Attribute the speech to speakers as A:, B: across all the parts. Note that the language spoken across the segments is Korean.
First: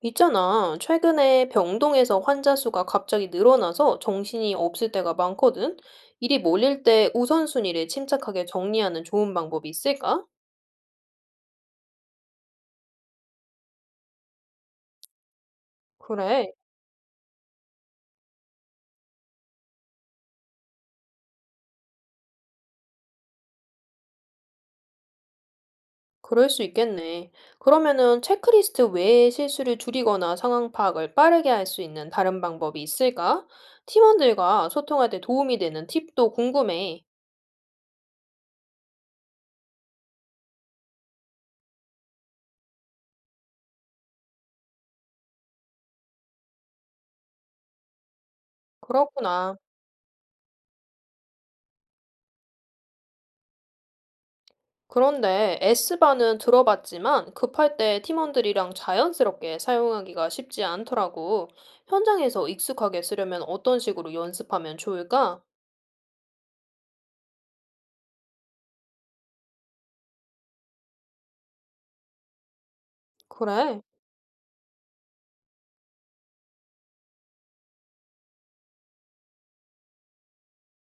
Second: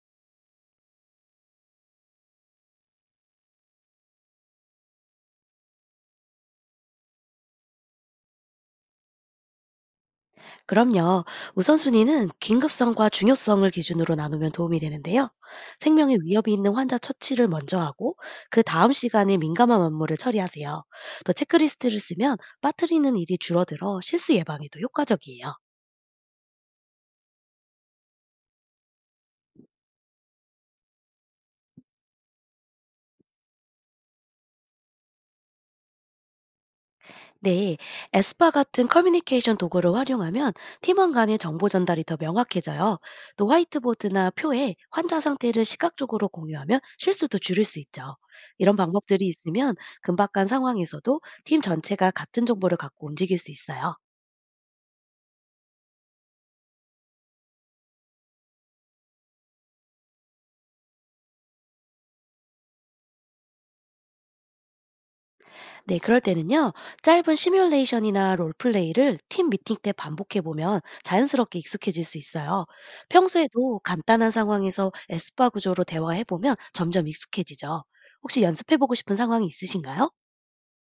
A: 있잖아. 최근에 병동에서 환자 수가 갑자기 늘어나서 정신이 없을 때가 많거든. 일이 몰릴 때 우선순위를 침착하게 정리하는 좋은 방법이 있을까?
B: 그럼요. 우선순위는 긴급성과 중요성을 기준으로 나누면 도움이 되는데요. 생명에 위협이
A: 그래,
B: 있는 환자 처치를 먼저 하고 그 다음 시간에 민감한 업무를 처리하세요. 또 체크리스트를 쓰면 빠뜨리는 일이 줄어들어 실수 예방에도 효과적이에요.
A: 그럴 수 있겠네. 그러면은 체크리스트 외에 실수를 줄이거나 상황 파악을 빠르게 할 수 있는 다른 방법이 있을까? 팀원들과 소통할 때 도움이 되는 팁도 궁금해.
B: 네, 에스파 같은 커뮤니케이션 도구를 활용하면 팀원 간의 정보 전달이 더 명확해져요. 또 화이트보드나 표에 환자 상태를 시각적으로 공유하면 실수도 줄일 수 있죠. 이런 방법들이
A: 그렇구나.
B: 있으면 금박한 상황에서도 팀 전체가 같은 정보를 갖고 움직일 수 있어요.
A: 그런데 S바는 들어봤지만 급할 때 팀원들이랑 자연스럽게 사용하기가 쉽지 않더라고. 현장에서 익숙하게 쓰려면 어떤 식으로 연습하면 좋을까?
B: 네, 그럴 때는요, 짧은 시뮬레이션이나 롤플레이를 팀 미팅 때 반복해보면 자연스럽게 익숙해질 수 있어요. 평소에도
A: 그래.
B: 간단한 상황에서 에스파 구조로 대화해보면 점점 익숙해지죠. 혹시 연습해보고 싶은 상황이 있으신가요?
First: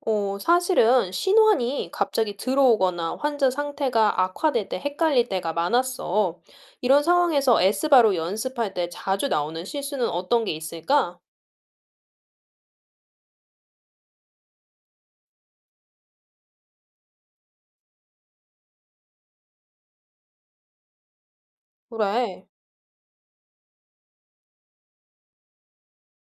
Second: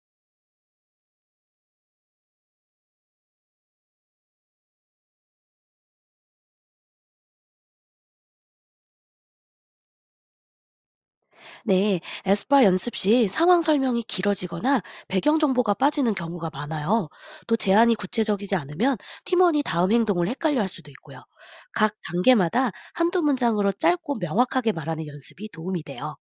A: 사실은 신호환이 갑자기 들어오거나 환자 상태가 악화될 때 헷갈릴 때가 많았어. 이런 상황에서 S바로 연습할 때 자주 나오는 실수는 어떤 게 있을까?
B: 네, 에스파 연습 시 상황 설명이 길어지거나 배경 정보가 빠지는 경우가 많아요. 또 제안이 구체적이지 않으면 팀원이 다음 행동을 헷갈려 할 수도 있고요. 각
A: 그래.
B: 단계마다 한두 문장으로 짧고 명확하게 말하는 연습이 도움이 돼요.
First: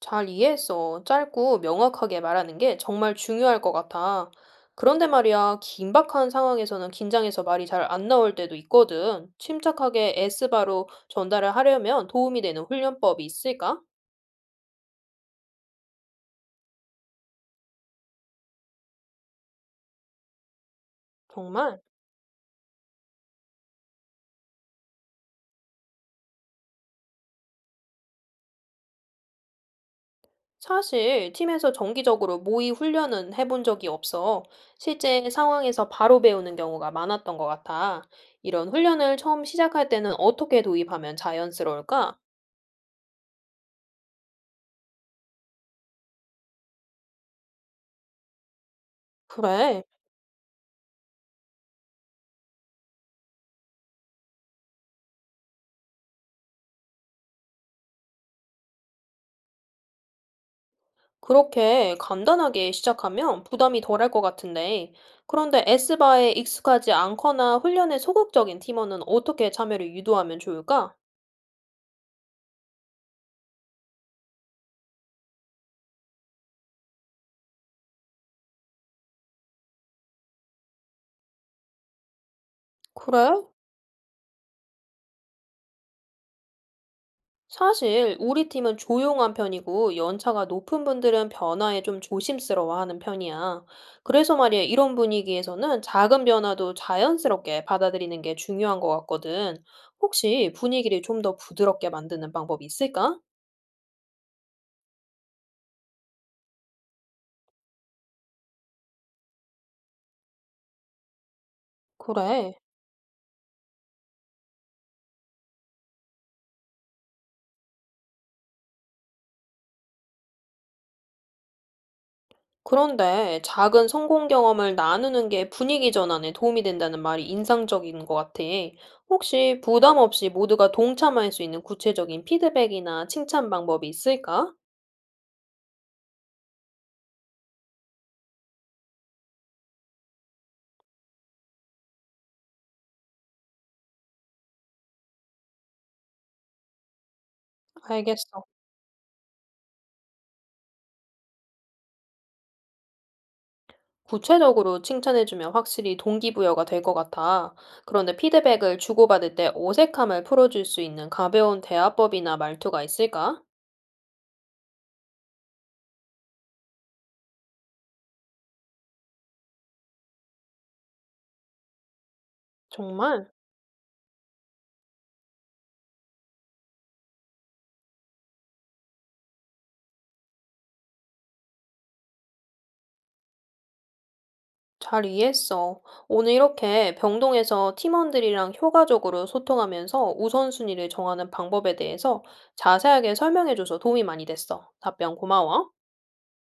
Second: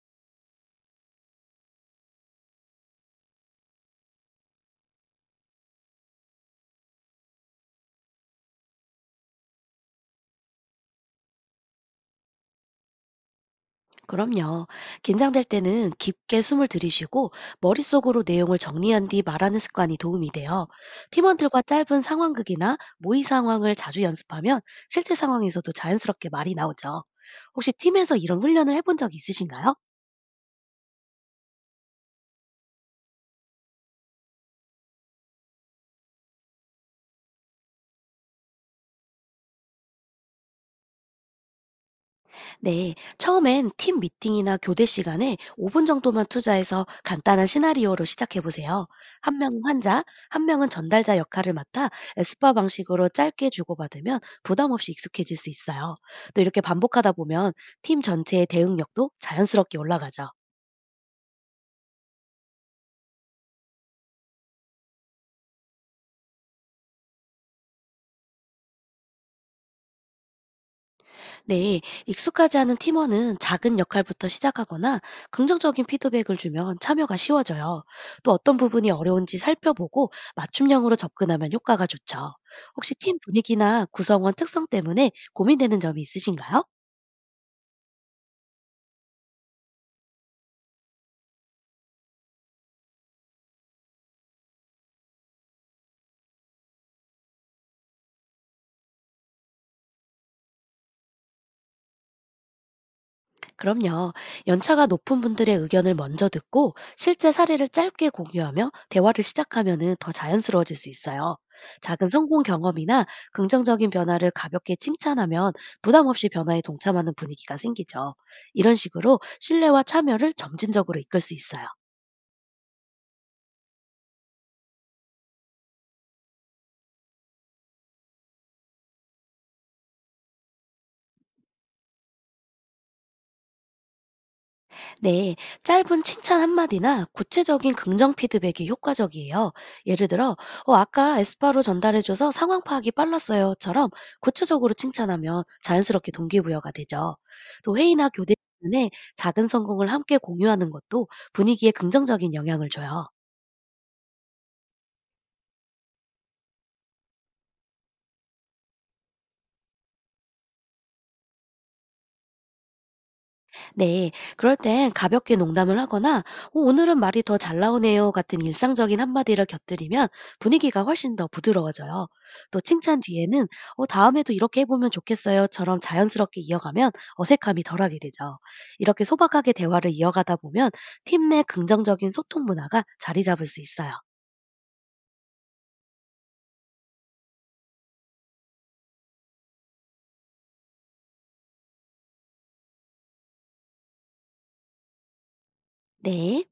A: 잘 이해했어. 짧고 명확하게 말하는 게 정말 중요할 것 같아. 그런데 말이야, 긴박한 상황에서는 긴장해서 말이 잘 안 나올 때도 있거든. 침착하게 S바로 전달을 하려면 도움이 되는 훈련법이 있을까?
B: 그럼요. 긴장될 때는 깊게 숨을 들이쉬고 머릿속으로 내용을 정리한 뒤 말하는 습관이 도움이 돼요. 팀원들과
A: 정말?
B: 짧은 상황극이나 모의 상황을 자주 연습하면 실제 상황에서도 자연스럽게 말이 나오죠. 혹시 팀에서 이런 훈련을 해본 적 있으신가요?
A: 사실 팀에서 정기적으로 모의 훈련은 해본 적이 없어. 실제 상황에서 바로 배우는 경우가 많았던 것 같아. 이런 훈련을 처음 시작할 때는 어떻게 도입하면 자연스러울까?
B: 네, 처음엔 팀 미팅이나 교대 시간에 5분 정도만 투자해서 간단한 시나리오로 시작해 보세요. 한 명은
A: 그래.
B: 환자, 한 명은 전달자 역할을 맡아 에스파 방식으로 짧게 주고받으면 부담 없이 익숙해질 수 있어요. 또 이렇게 반복하다 보면 팀 전체의 대응력도 자연스럽게 올라가죠.
A: 그렇게 간단하게 시작하면 부담이 덜할 것 같은데, 그런데 S바에 익숙하지 않거나 훈련에 소극적인 팀원은 어떻게 참여를 유도하면 좋을까?
B: 네, 익숙하지 않은 팀원은 작은 역할부터 시작하거나 긍정적인 피드백을 주면 참여가 쉬워져요. 또 어떤 부분이 어려운지 살펴보고 맞춤형으로 접근하면 효과가 좋죠. 혹시 팀
A: 그래?
B: 분위기나 구성원 특성 때문에 고민되는 점이 있으신가요?
A: 사실 우리 팀은 조용한 편이고 연차가 높은 분들은 변화에 좀 조심스러워하는 편이야. 그래서 말이야, 이런 분위기에서는 작은 변화도 자연스럽게 받아들이는 게 중요한 것 같거든. 혹시 분위기를 좀 더 부드럽게 만드는 방법이 있을까?
B: 그럼요. 연차가 높은 분들의 의견을 먼저 듣고 실제 사례를 짧게 공유하며 대화를 시작하면 더 자연스러워질 수 있어요. 작은 성공
A: 그래.
B: 경험이나 긍정적인 변화를 가볍게 칭찬하면 부담 없이 변화에 동참하는 분위기가 생기죠. 이런 식으로 신뢰와 참여를 점진적으로 이끌 수 있어요.
A: 그런데 작은 성공 경험을 나누는 게 분위기 전환에 도움이 된다는 말이 인상적인 것 같아. 혹시 부담 없이 모두가 동참할 수 있는 구체적인 피드백이나 칭찬 방법이 있을까?
B: 네, 짧은 칭찬 한마디나 구체적인 긍정 피드백이 효과적이에요. 예를 들어, 어, 아까 에스파로 전달해줘서 상황 파악이 빨랐어요.처럼 구체적으로 칭찬하면 자연스럽게 동기부여가 되죠. 또 회의나 교대
A: 알겠어.
B: 시간에 작은 성공을 함께 공유하는 것도 분위기에 긍정적인 영향을 줘요.
A: 구체적으로 칭찬해주면 확실히 동기부여가 될 것 같아. 그런데 피드백을 주고받을 때 어색함을 풀어줄 수 있는 가벼운 대화법이나 말투가 있을까?
B: 네, 그럴 땐 가볍게 농담을 하거나 "어, 오늘은 말이 더 잘 나오네요 같은 일상적인 한마디를 곁들이면 분위기가 훨씬 더 부드러워져요. 또 칭찬
A: 정말?
B: 뒤에는 "어, 다음에도 이렇게 해보면 좋겠어요처럼 자연스럽게 이어가면 어색함이 덜하게 되죠. 이렇게 소박하게 대화를 이어가다 보면 팀 내 긍정적인 소통 문화가 자리 잡을 수 있어요.
A: 잘 이해했어. 오늘 이렇게 병동에서 팀원들이랑 효과적으로 소통하면서 우선순위를 정하는 방법에 대해서 자세하게 설명해줘서 도움이 많이 됐어. 답변 고마워.
B: 네.